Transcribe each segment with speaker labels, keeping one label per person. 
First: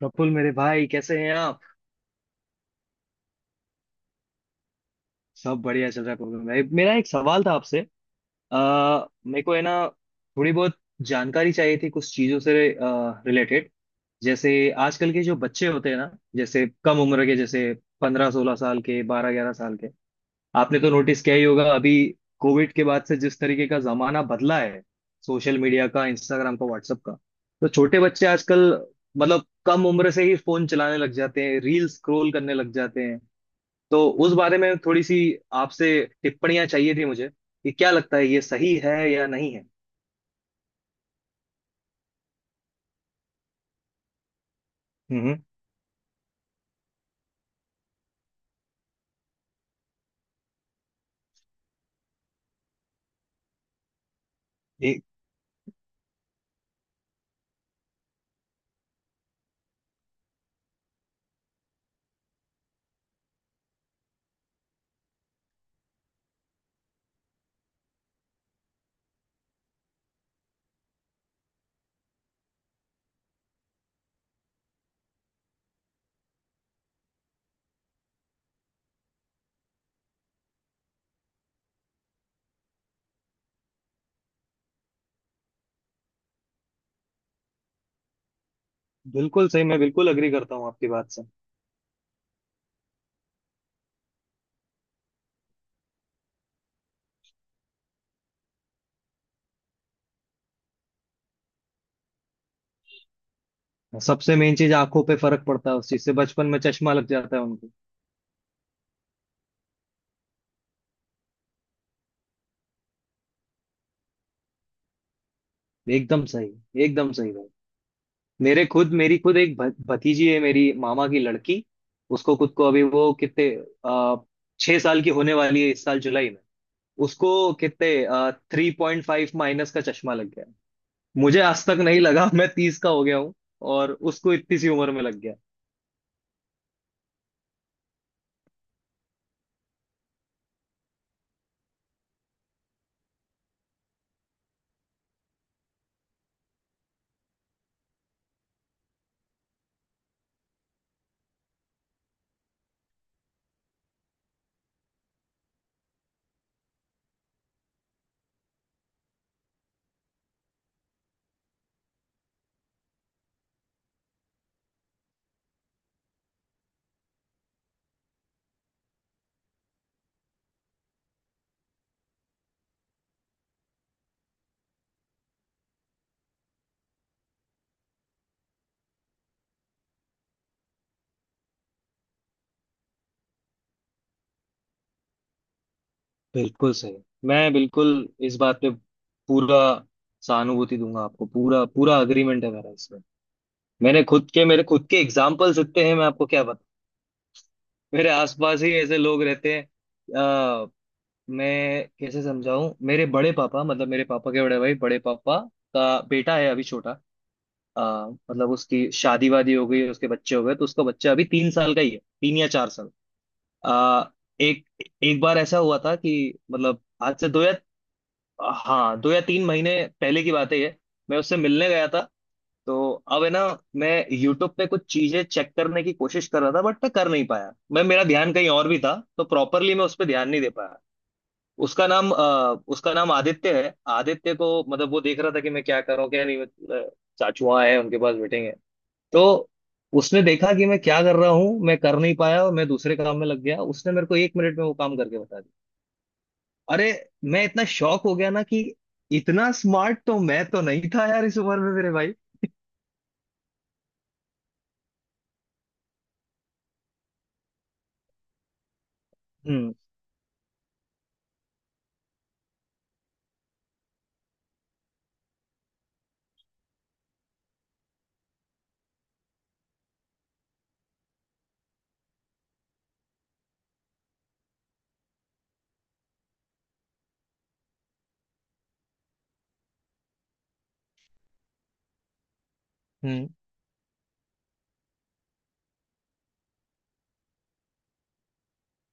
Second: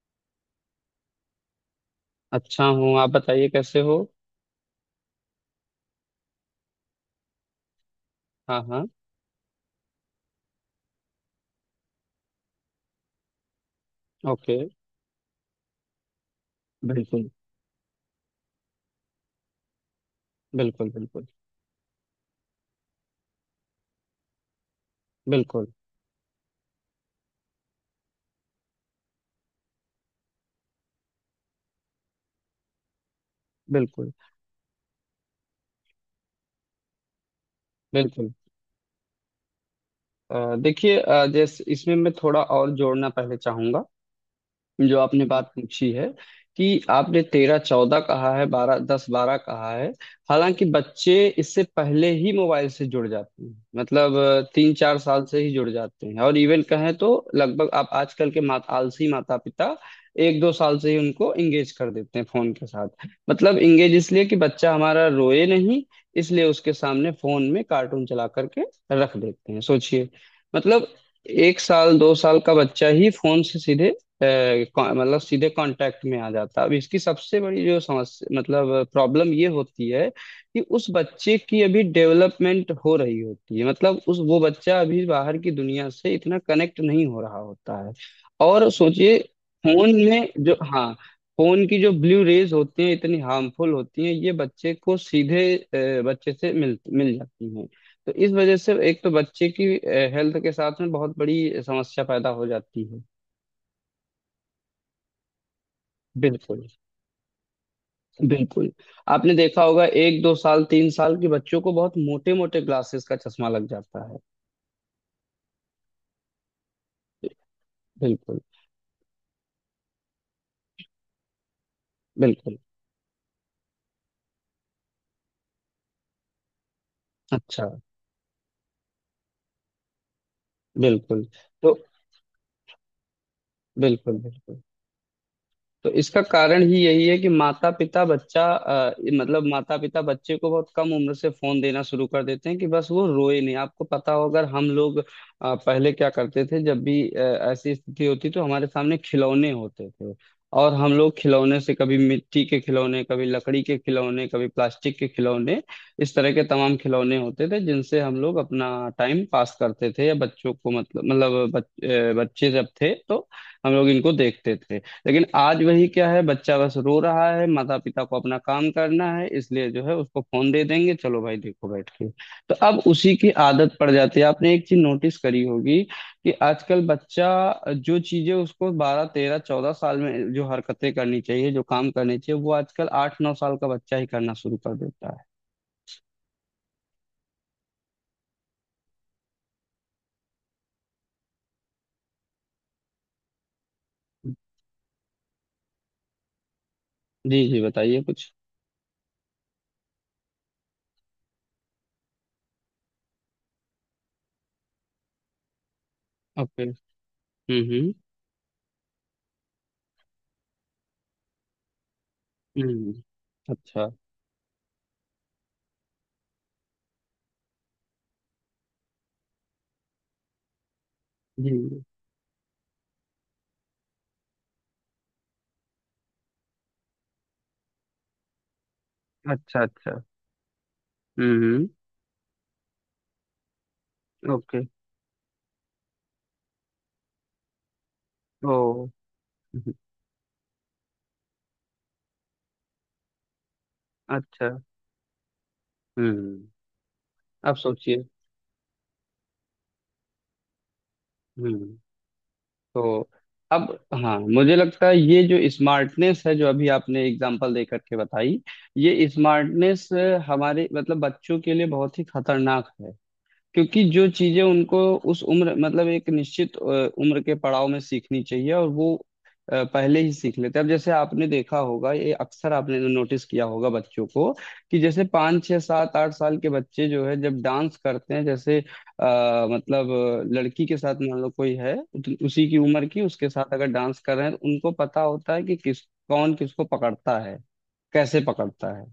Speaker 1: प्रफुल मेरे भाई, कैसे हैं आप?
Speaker 2: अच्छा हूँ। आप बताइए कैसे हो?
Speaker 1: सब बढ़िया चल रहा है। प्रफुल भाई, मेरा एक सवाल था आपसे।
Speaker 2: हाँ, हाँ।
Speaker 1: अ, मेरे को है ना, थोड़ी बहुत जानकारी चाहिए थी कुछ चीजों से रिलेटेड। जैसे,
Speaker 2: ओके।
Speaker 1: आजकल के जो बच्चे होते हैं ना, जैसे कम उम्र
Speaker 2: बिल्कुल।
Speaker 1: के, जैसे 15-16 साल के, 12-11 साल के, आपने
Speaker 2: बिल्कुल।
Speaker 1: तो नोटिस
Speaker 2: बिल्कुल।
Speaker 1: किया ही होगा। अभी कोविड के बाद से जिस तरीके का जमाना बदला है, सोशल
Speaker 2: बिल्कुल।
Speaker 1: मीडिया का, इंस्टाग्राम का, व्हाट्सएप का, तो छोटे बच्चे आजकल मतलब कम उम्र से ही फोन चलाने लग जाते हैं, रील स्क्रॉल करने लग जाते हैं। तो
Speaker 2: बिल्कुल।
Speaker 1: उस बारे में थोड़ी सी आपसे टिप्पणियां चाहिए थी मुझे, कि क्या लगता है,
Speaker 2: बिल्कुल।
Speaker 1: ये सही है या नहीं है।
Speaker 2: देखिए, जैसे इसमें मैं थोड़ा और जोड़ना पहले चाहूंगा, जो आपने
Speaker 1: हम्म।
Speaker 2: बात पूछी है। कि आपने तेरह चौदह कहा है, बारह दस बारह कहा है। हालांकि बच्चे इससे पहले ही मोबाइल से जुड़ जाते हैं, मतलब तीन चार
Speaker 1: ये
Speaker 2: साल से ही जुड़ जाते हैं। और इवन कहें तो लगभग आप आजकल के मात आलसी माता पिता एक दो साल से ही उनको इंगेज कर देते हैं फोन के साथ। मतलब इंगेज इसलिए कि बच्चा हमारा रोए नहीं, इसलिए उसके सामने फोन में कार्टून चला करके रख देते हैं। सोचिए, मतलब एक साल दो साल का बच्चा ही फोन से सीधे मतलब सीधे कांटेक्ट में आ जाता है। अब इसकी सबसे बड़ी जो समस्या, मतलब प्रॉब्लम, ये होती है कि उस बच्चे की अभी डेवलपमेंट हो रही होती है। मतलब उस वो बच्चा अभी बाहर की दुनिया से इतना कनेक्ट नहीं हो रहा होता है। और सोचिए,
Speaker 1: बिल्कुल सही। मैं
Speaker 2: फोन
Speaker 1: बिल्कुल अग्री
Speaker 2: में जो
Speaker 1: करता हूँ आपकी
Speaker 2: हाँ,
Speaker 1: बात से।
Speaker 2: फोन की जो ब्लू रेज होती हैं इतनी हार्मफुल होती हैं, ये बच्चे को सीधे बच्चे से मिल मिल जाती हैं। तो इस वजह से एक तो बच्चे की हेल्थ के साथ में बहुत बड़ी समस्या पैदा हो जाती है।
Speaker 1: सबसे मेन चीज, आंखों पे फर्क पड़ता है उस चीज से, बचपन में
Speaker 2: बिल्कुल।
Speaker 1: चश्मा लग जाता है उनको।
Speaker 2: बिल्कुल। आपने देखा होगा, एक दो साल तीन साल के बच्चों को बहुत मोटे मोटे ग्लासेस का चश्मा लग जाता है।
Speaker 1: एकदम सही भाई।
Speaker 2: बिल्कुल।
Speaker 1: मेरे खुद मेरी खुद एक भतीजी है, मेरी मामा की लड़की। उसको खुद
Speaker 2: बिल्कुल।
Speaker 1: को, अभी वो कितने, आ, 6 साल की होने वाली है इस साल जुलाई में। उसको
Speaker 2: अच्छा।
Speaker 1: कितने, 3.5 माइनस का चश्मा लग गया।
Speaker 2: बिल्कुल।
Speaker 1: मुझे आज
Speaker 2: तो
Speaker 1: तक नहीं लगा मैं 30 का हो गया हूँ, और
Speaker 2: बिल्कुल।
Speaker 1: उसको इतनी
Speaker 2: बिल्कुल।
Speaker 1: सी उम्र में लग गया।
Speaker 2: तो इसका कारण ही यही है कि माता पिता बच्चा अ, मतलब माता पिता बच्चे को बहुत कम उम्र से फोन देना शुरू कर देते हैं, कि बस वो रोए नहीं। आपको पता हो, अगर हम लोग पहले क्या करते थे, जब भी ऐसी स्थिति होती, तो हमारे सामने खिलौने होते थे। और हम लोग खिलौने से, कभी मिट्टी के खिलौने, कभी लकड़ी के खिलौने, कभी प्लास्टिक के खिलौने, इस तरह के तमाम खिलौने होते थे जिनसे हम लोग अपना टाइम पास करते थे। या बच्चों को मतलब बच्चे जब थे तो हम लोग इनको देखते थे। लेकिन आज वही क्या है, बच्चा बस रो रहा है, माता पिता को अपना काम करना है, इसलिए जो है उसको फोन दे देंगे, चलो भाई देखो बैठ के। तो अब उसी की आदत पड़ जाती है। आपने एक चीज नोटिस करी होगी, कि आजकल बच्चा जो चीजें उसको बारह तेरह चौदह साल में जो हरकतें करनी चाहिए, जो काम करने चाहिए, वो आजकल आठ नौ साल का बच्चा ही करना शुरू कर देता है।
Speaker 1: बिल्कुल सही। मैं बिल्कुल इस बात पे पूरा सहानुभूति दूंगा आपको। पूरा पूरा अग्रीमेंट है मेरा इसमें। मैंने खुद के मेरे खुद के एग्जाम्पल्स इतने हैं, मैं आपको क्या बताऊं।
Speaker 2: जी जी, बताइए
Speaker 1: मेरे
Speaker 2: कुछ।
Speaker 1: आसपास ही ऐसे लोग रहते हैं। मैं कैसे समझाऊं, मेरे बड़े पापा, मतलब मेरे पापा के बड़े भाई, बड़े पापा का बेटा है
Speaker 2: ओके।
Speaker 1: अभी छोटा।
Speaker 2: हम्म।
Speaker 1: अ,
Speaker 2: हम्म।
Speaker 1: मतलब उसकी शादी वादी हो गई, उसके बच्चे हो गए, तो उसका बच्चा अभी 3 साल का ही है, 3 या 4 साल।
Speaker 2: हम्म। अच्छा।
Speaker 1: आ, एक एक बार ऐसा हुआ था कि, मतलब आज से दो या हाँ, 2 या 3 महीने पहले की बात है ये, मैं उससे मिलने
Speaker 2: जी।
Speaker 1: गया था। तो अब है ना, मैं यूट्यूब पे कुछ चीजें चेक करने की कोशिश कर रहा था, बट मैं कर नहीं पाया। मैं मेरा ध्यान कहीं और भी था, तो
Speaker 2: अच्छा,
Speaker 1: प्रॉपरली मैं उस
Speaker 2: अच्छा।
Speaker 1: पर ध्यान नहीं दे पाया।
Speaker 2: हम्म, हम्म।
Speaker 1: उसका नाम आदित्य है। आदित्य को,
Speaker 2: ओके।
Speaker 1: मतलब वो देख रहा था कि मैं क्या करूँ क्या नहीं, मतलब चाचुआ है, उनके पास मीटिंग है।
Speaker 2: ओ।
Speaker 1: तो
Speaker 2: हम्म।
Speaker 1: उसने देखा कि मैं क्या कर रहा हूँ, मैं कर नहीं पाया और मैं दूसरे काम में लग गया। उसने मेरे को एक
Speaker 2: अच्छा।
Speaker 1: मिनट में वो काम करके बता दिया।
Speaker 2: हम्म।
Speaker 1: अरे, मैं
Speaker 2: अब
Speaker 1: इतना शॉक
Speaker 2: सोचिए।
Speaker 1: हो गया ना कि, इतना स्मार्ट तो मैं तो नहीं था यार, इस उम्र में,
Speaker 2: हम्म।
Speaker 1: मेरे भाई।
Speaker 2: तो अब, हाँ, मुझे लगता है ये जो स्मार्टनेस है जो अभी आपने एग्जांपल दे करके बताई, ये
Speaker 1: हम्म
Speaker 2: स्मार्टनेस हमारे मतलब बच्चों के लिए बहुत ही खतरनाक है। क्योंकि जो चीजें उनको उस उम्र मतलब एक निश्चित उम्र के पड़ाव में सीखनी चाहिए, और वो पहले ही सीख लेते हैं। अब जैसे आपने देखा होगा, ये अक्सर आपने नोटिस किया होगा बच्चों को, कि जैसे पाँच छः सात आठ साल के बच्चे जो है, जब डांस करते हैं, जैसे मतलब लड़की के साथ मान लो कोई है उसी की उम्र की, उसके
Speaker 1: हम्म।
Speaker 2: साथ अगर डांस कर रहे हैं, तो उनको पता होता है कि किस कौन किसको पकड़ता है, कैसे पकड़ता है।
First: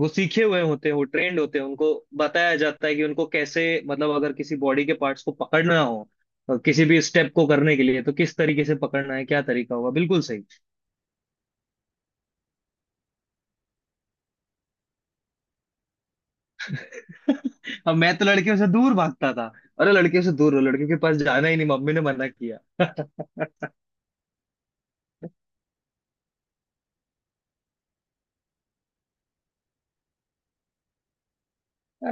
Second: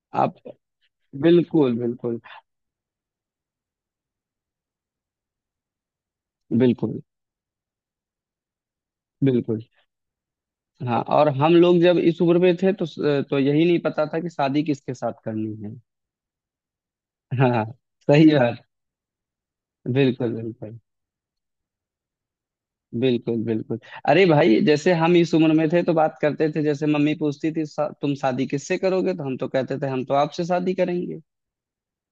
Speaker 1: वो
Speaker 2: आप,
Speaker 1: सीखे हुए होते हैं, वो ट्रेंड होते हैं।
Speaker 2: बिल्कुल,
Speaker 1: उनको
Speaker 2: बिल्कुल।
Speaker 1: बताया जाता है कि उनको कैसे, मतलब अगर किसी बॉडी के पार्ट्स को पकड़ना हो, किसी
Speaker 2: बिल्कुल,
Speaker 1: भी स्टेप को करने के लिए, तो किस तरीके से पकड़ना है, क्या
Speaker 2: बिल्कुल।
Speaker 1: तरीका होगा। बिल्कुल सही।
Speaker 2: हाँ, और हम लोग जब इस उम्र में थे, तो यही नहीं पता था कि शादी किसके साथ करनी है। हाँ।
Speaker 1: अब मैं तो
Speaker 2: सही
Speaker 1: लड़कियों
Speaker 2: बात।
Speaker 1: से दूर भागता था। अरे, लड़कियों
Speaker 2: बिल्कुल,
Speaker 1: से दूर हो,
Speaker 2: बिल्कुल।
Speaker 1: लड़कियों के पास जाना ही नहीं, मम्मी ने मना किया
Speaker 2: बिल्कुल, बिल्कुल। अरे भाई, जैसे हम इस उम्र में थे तो बात करते थे। जैसे मम्मी पूछती थी, तुम शादी किससे करोगे?" तो हम तो कहते थे हम तो आपसे शादी करेंगे।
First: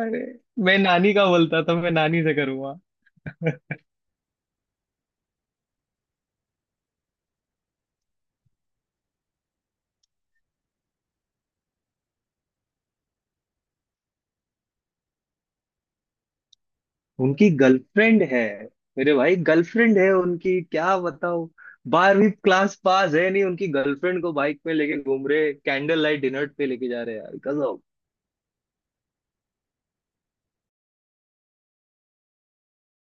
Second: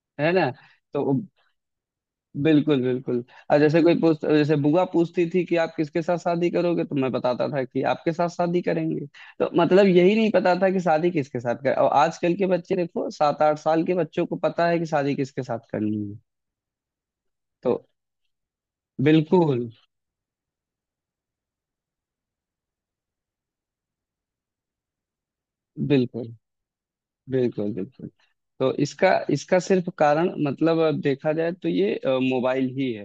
Speaker 1: अरे,
Speaker 2: है ना?
Speaker 1: मैं
Speaker 2: तो
Speaker 1: नानी का बोलता था, मैं नानी से करूंगा।
Speaker 2: बिल्कुल, बिल्कुल। और जैसे कोई पूछ, जैसे बुआ पूछती थी कि आप किसके साथ शादी करोगे, तो मैं बताता था कि आपके साथ शादी करेंगे। तो मतलब यही नहीं पता था कि शादी किसके साथ कर, और आजकल के बच्चे देखो, सात आठ साल के बच्चों को पता है कि शादी किसके साथ करनी है।
Speaker 1: उनकी
Speaker 2: तो
Speaker 1: गर्लफ्रेंड है, मेरे भाई।
Speaker 2: बिल्कुल,
Speaker 1: गर्लफ्रेंड है उनकी, क्या बताओ। 12वीं क्लास पास है नहीं, उनकी गर्लफ्रेंड को बाइक पे लेके घूम रहे, कैंडल लाइट
Speaker 2: बिल्कुल।
Speaker 1: डिनर पे लेके जा रहे हैं, यार
Speaker 2: बिल्कुल,
Speaker 1: गजब।
Speaker 2: बिल्कुल। तो इसका इसका सिर्फ कारण, मतलब अब देखा जाए तो ये मोबाइल ही है।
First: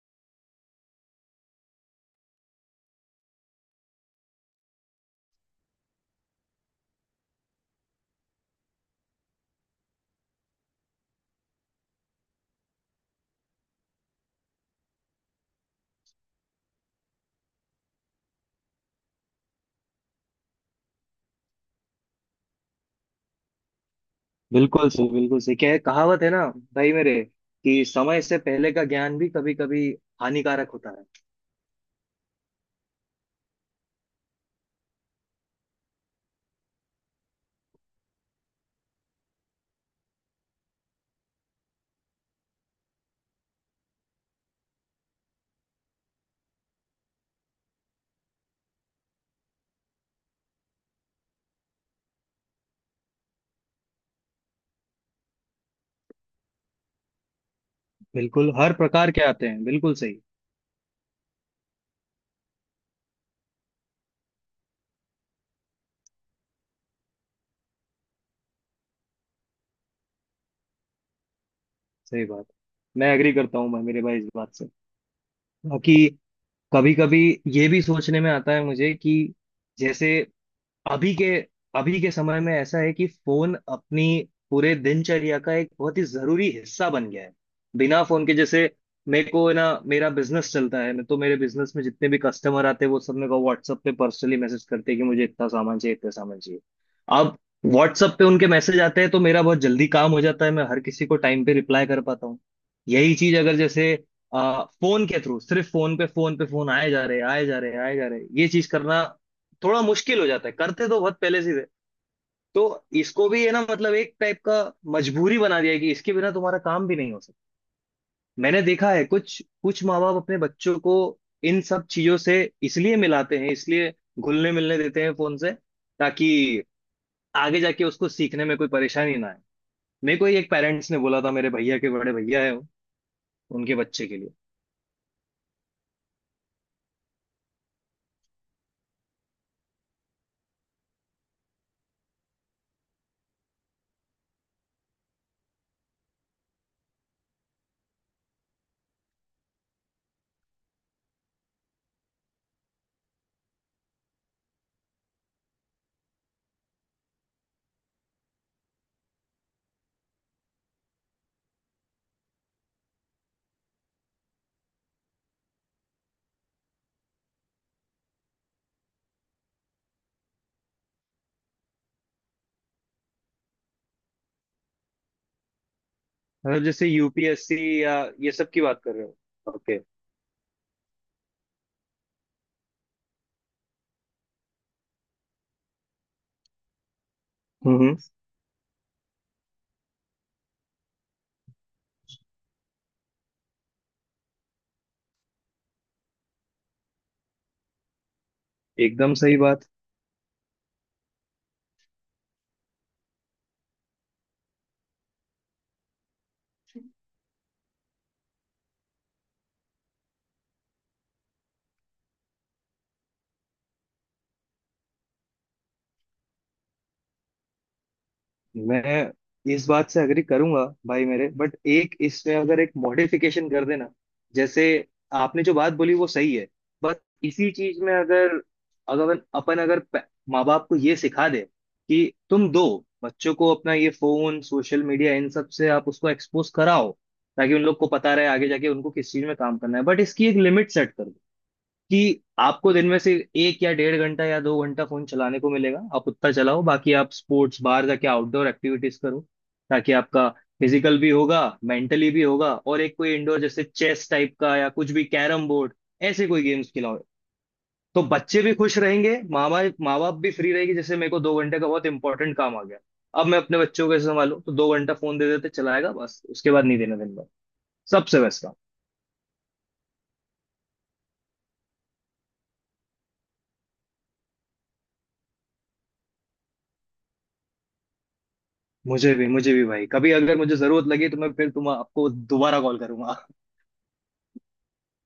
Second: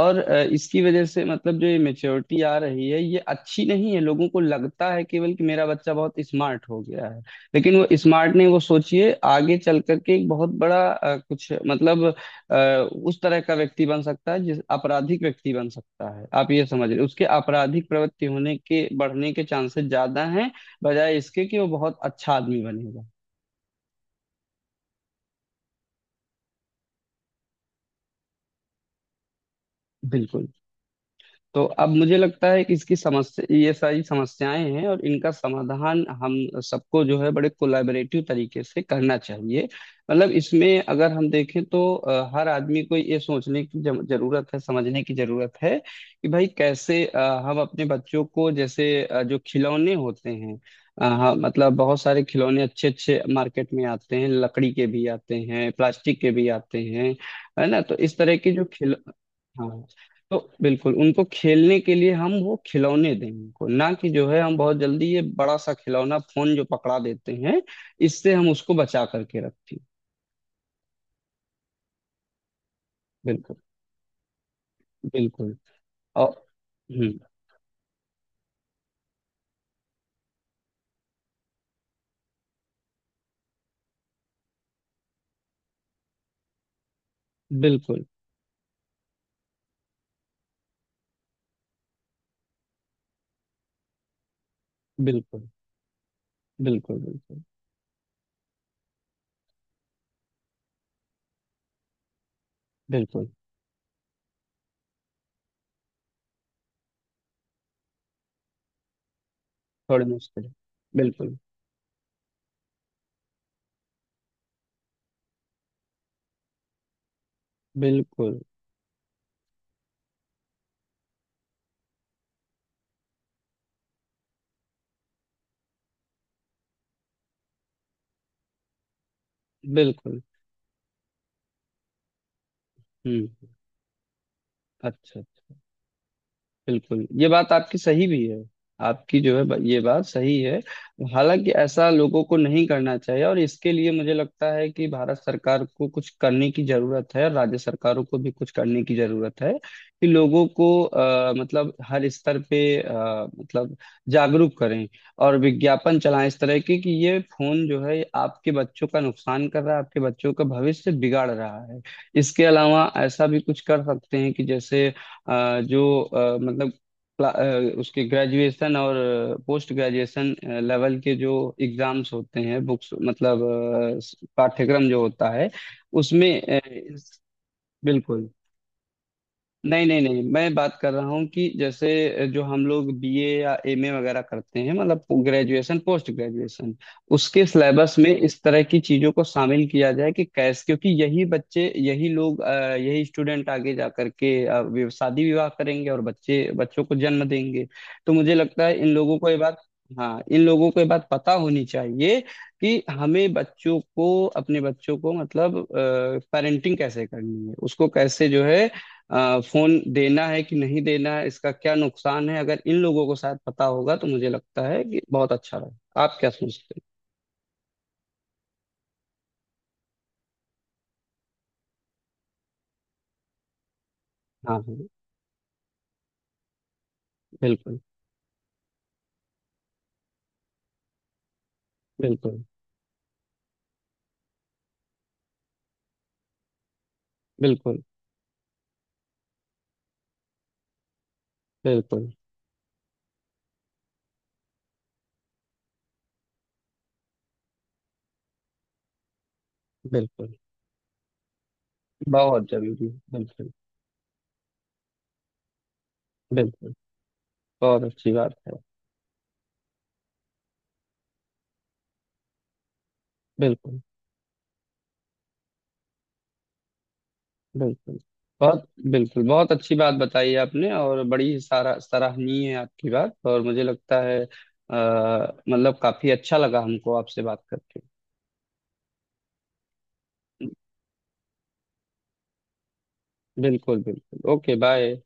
Speaker 2: और इसकी वजह से मतलब जो ये मेच्योरिटी आ रही है, ये अच्छी नहीं है। लोगों को लगता है केवल कि मेरा बच्चा बहुत स्मार्ट हो गया है। लेकिन वो स्मार्ट नहीं। वो सोचिए, आगे चल करके एक बहुत बड़ा अ, उस तरह का व्यक्ति बन सकता है, जिस आपराधिक व्यक्ति बन सकता है। आप ये समझ रहे, उसके आपराधिक प्रवृत्ति होने के बढ़ने के चांसेस ज्यादा हैं, बजाय इसके कि वो बहुत अच्छा आदमी बनेगा।
Speaker 1: बिल्कुल सही बिल्कुल सही। क्या है, कहावत है ना भाई मेरे, कि समय से पहले का ज्ञान भी कभी कभी
Speaker 2: बिल्कुल।
Speaker 1: हानिकारक होता है।
Speaker 2: तो अब मुझे लगता है कि इसकी समस्या, ये सारी समस्याएं हैं, और इनका समाधान हम सबको जो है बड़े कोलैबोरेटिव तरीके से करना चाहिए। मतलब इसमें अगर हम देखें तो हर आदमी को ये सोचने की जरूरत है, समझने की जरूरत है, कि भाई कैसे हम अपने बच्चों को, जैसे जो खिलौने होते हैं, हाँ, मतलब बहुत सारे खिलौने अच्छे अच्छे मार्केट में आते हैं, लकड़ी के भी आते हैं, प्लास्टिक के भी आते हैं। है ना? तो इस तरह के
Speaker 1: बिल्कुल,
Speaker 2: जो
Speaker 1: हर
Speaker 2: खिल
Speaker 1: प्रकार के आते हैं,
Speaker 2: हाँ,
Speaker 1: बिल्कुल सही।
Speaker 2: तो बिल्कुल, उनको खेलने के लिए हम वो खिलौने दें उनको, ना कि जो है हम बहुत जल्दी ये बड़ा सा खिलौना फोन जो पकड़ा देते हैं। इससे हम उसको बचा करके रखें।
Speaker 1: सही बात, मैं एग्री
Speaker 2: बिल्कुल।
Speaker 1: करता हूँ भाई, मेरे भाई, इस बात से।
Speaker 2: बिल्कुल।
Speaker 1: बाकी
Speaker 2: और,
Speaker 1: कभी कभी
Speaker 2: हम्म,
Speaker 1: ये भी सोचने में आता है मुझे कि, जैसे, अभी के अभी के समय में ऐसा है कि, फोन अपनी पूरे दिनचर्या का एक बहुत ही जरूरी हिस्सा बन गया है। बिना
Speaker 2: बिल्कुल,
Speaker 1: फोन के, जैसे मेरे को ना, मेरा बिजनेस चलता है। मैं तो, मेरे बिजनेस में जितने भी कस्टमर आते हैं, वो सब मेरे को WhatsApp पे पर्सनली मैसेज करते हैं कि मुझे इतना
Speaker 2: बिल्कुल।
Speaker 1: सामान चाहिए, इतना सामान चाहिए।
Speaker 2: बिल्कुल,
Speaker 1: अब
Speaker 2: बिल्कुल,
Speaker 1: WhatsApp पे उनके मैसेज आते हैं तो मेरा बहुत जल्दी काम हो जाता है, मैं हर किसी को टाइम पे रिप्लाई कर पाता हूँ। यही
Speaker 2: बिल्कुल।
Speaker 1: चीज अगर जैसे फोन के थ्रू सिर्फ फोन पे फोन पे फोन आए जा रहे, आए जा रहे, आए जा रहे, ये चीज करना थोड़ा
Speaker 2: थोड़े
Speaker 1: मुश्किल हो
Speaker 2: मुश्किल
Speaker 1: जाता
Speaker 2: है।
Speaker 1: है। करते तो बहुत
Speaker 2: बिल्कुल।
Speaker 1: पहले से थे। तो इसको भी है ना, मतलब एक टाइप का मजबूरी बना दिया है कि इसके बिना तुम्हारा काम भी नहीं हो सकता।
Speaker 2: बिल्कुल।
Speaker 1: मैंने देखा है कुछ कुछ माँ बाप अपने बच्चों को इन सब चीजों से इसलिए मिलाते हैं, इसलिए घुलने मिलने देते हैं फोन से, ताकि आगे जाके उसको सीखने में कोई परेशानी ना आए। मेरे
Speaker 2: बिल्कुल।
Speaker 1: को ही एक पेरेंट्स ने बोला था, मेरे भैया के बड़े भैया है,
Speaker 2: हम्म।
Speaker 1: उनके बच्चे के लिए।
Speaker 2: अच्छा। बिल्कुल, ये बात आपकी सही भी है। आपकी जो है ये बात सही है। हालांकि ऐसा लोगों को नहीं करना चाहिए, और इसके लिए मुझे लगता है कि भारत सरकार को कुछ करने की जरूरत है, और राज्य सरकारों को भी कुछ करने की जरूरत है। कि लोगों को मतलब हर स्तर पे मतलब जागरूक करें, और विज्ञापन चलाएं इस तरह के, कि ये फोन जो है आपके बच्चों का नुकसान कर रहा है, आपके बच्चों का भविष्य बिगाड़ रहा है। इसके अलावा ऐसा भी कुछ कर सकते हैं कि जैसे अ, जो अ, मतलब क्ला- अ, उसके ग्रेजुएशन और पोस्ट ग्रेजुएशन लेवल के जो एग्जाम्स होते हैं, बुक्स, मतलब पाठ्यक्रम जो होता है, उसमें
Speaker 1: मतलब जैसे यूपीएससी या
Speaker 2: बिल्कुल।
Speaker 1: ये सब की बात कर रहे हो? ओके।
Speaker 2: नहीं, नहीं, नहीं, मैं बात कर रहा हूँ कि जैसे जो हम लोग बीए या एमए वगैरह करते हैं, मतलब ग्रेजुएशन पोस्ट ग्रेजुएशन। उसके
Speaker 1: हम्म।
Speaker 2: सिलेबस में इस तरह की चीजों को शामिल किया जाए, कि कैसे, क्योंकि यही बच्चे, यही लोग, यही स्टूडेंट आगे जा करके शादी विवाह करेंगे, और बच्चे बच्चों को जन्म देंगे। तो मुझे लगता है इन
Speaker 1: एकदम
Speaker 2: लोगों को ये
Speaker 1: सही
Speaker 2: बात,
Speaker 1: बात।
Speaker 2: हाँ, इन लोगों को ये बात पता होनी चाहिए। कि हमें बच्चों को अपने बच्चों को, मतलब पेरेंटिंग कैसे करनी है, उसको कैसे जो है फोन देना है कि नहीं देना है, इसका क्या नुकसान है। अगर इन लोगों को शायद पता होगा, तो मुझे लगता है कि बहुत अच्छा रहे। आप क्या सोचते
Speaker 1: मैं इस बात से अग्री करूंगा भाई मेरे, बट एक इसमें अगर एक मॉडिफिकेशन कर देना।
Speaker 2: हैं? हाँ,
Speaker 1: जैसे,
Speaker 2: हाँ।
Speaker 1: आपने जो बात बोली वो सही है, बट इसी
Speaker 2: बिल्कुल।
Speaker 1: चीज में अगर, अगर अपन अगर माँ बाप को ये सिखा दे कि
Speaker 2: बिल्कुल,
Speaker 1: तुम दो बच्चों को अपना ये फोन, सोशल मीडिया, इन सब से आप उसको एक्सपोज कराओ, ताकि उन लोग
Speaker 2: बिल्कुल।
Speaker 1: को पता रहे आगे जाके उनको किस चीज में काम करना है, बट इसकी एक लिमिट सेट कर दो
Speaker 2: बिल्कुल,
Speaker 1: कि आपको दिन में से एक या डेढ़ घंटा या 2 घंटा फोन चलाने को मिलेगा, आप उतना चलाओ। बाकी आप स्पोर्ट्स, बाहर जाके आउटडोर एक्टिविटीज करो, ताकि आपका
Speaker 2: बिल्कुल।
Speaker 1: फिजिकल भी होगा, मेंटली भी
Speaker 2: बहुत
Speaker 1: होगा, और
Speaker 2: जरूरी है,
Speaker 1: एक कोई इंडोर,
Speaker 2: बिल्कुल।
Speaker 1: जैसे चेस टाइप का या कुछ भी, कैरम बोर्ड, ऐसे कोई गेम्स
Speaker 2: बिल्कुल,
Speaker 1: खिलाओ।
Speaker 2: बहुत
Speaker 1: तो
Speaker 2: अच्छी बात
Speaker 1: बच्चे भी
Speaker 2: है।
Speaker 1: खुश रहेंगे, माँ बाप भी फ्री रहेगी। जैसे मेरे को 2 घंटे का बहुत इंपॉर्टेंट काम आ गया, अब मैं अपने
Speaker 2: बिल्कुल।
Speaker 1: बच्चों को कैसे संभालूं, तो 2 घंटा फोन दे देते, चलाएगा बस, उसके बाद नहीं देना दिन भर।
Speaker 2: बिल्कुल।
Speaker 1: सबसे बेस्ट।
Speaker 2: बहुत, बिल्कुल, बहुत अच्छी बात बताई आपने, और बड़ी सारा सराहनीय है आपकी बात, और मुझे लगता है मतलब काफी अच्छा लगा हमको आपसे बात करके।
Speaker 1: मुझे भी भाई, कभी अगर मुझे जरूरत लगी, तो मैं फिर तुम आपको दोबारा कॉल करूंगा।
Speaker 2: बिल्कुल, बिल्कुल। Okay, bye.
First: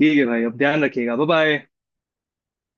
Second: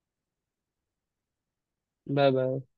Speaker 1: ठीक है भाई, अब ध्यान रखिएगा, बाय बाय।
Speaker 2: Bye, bye.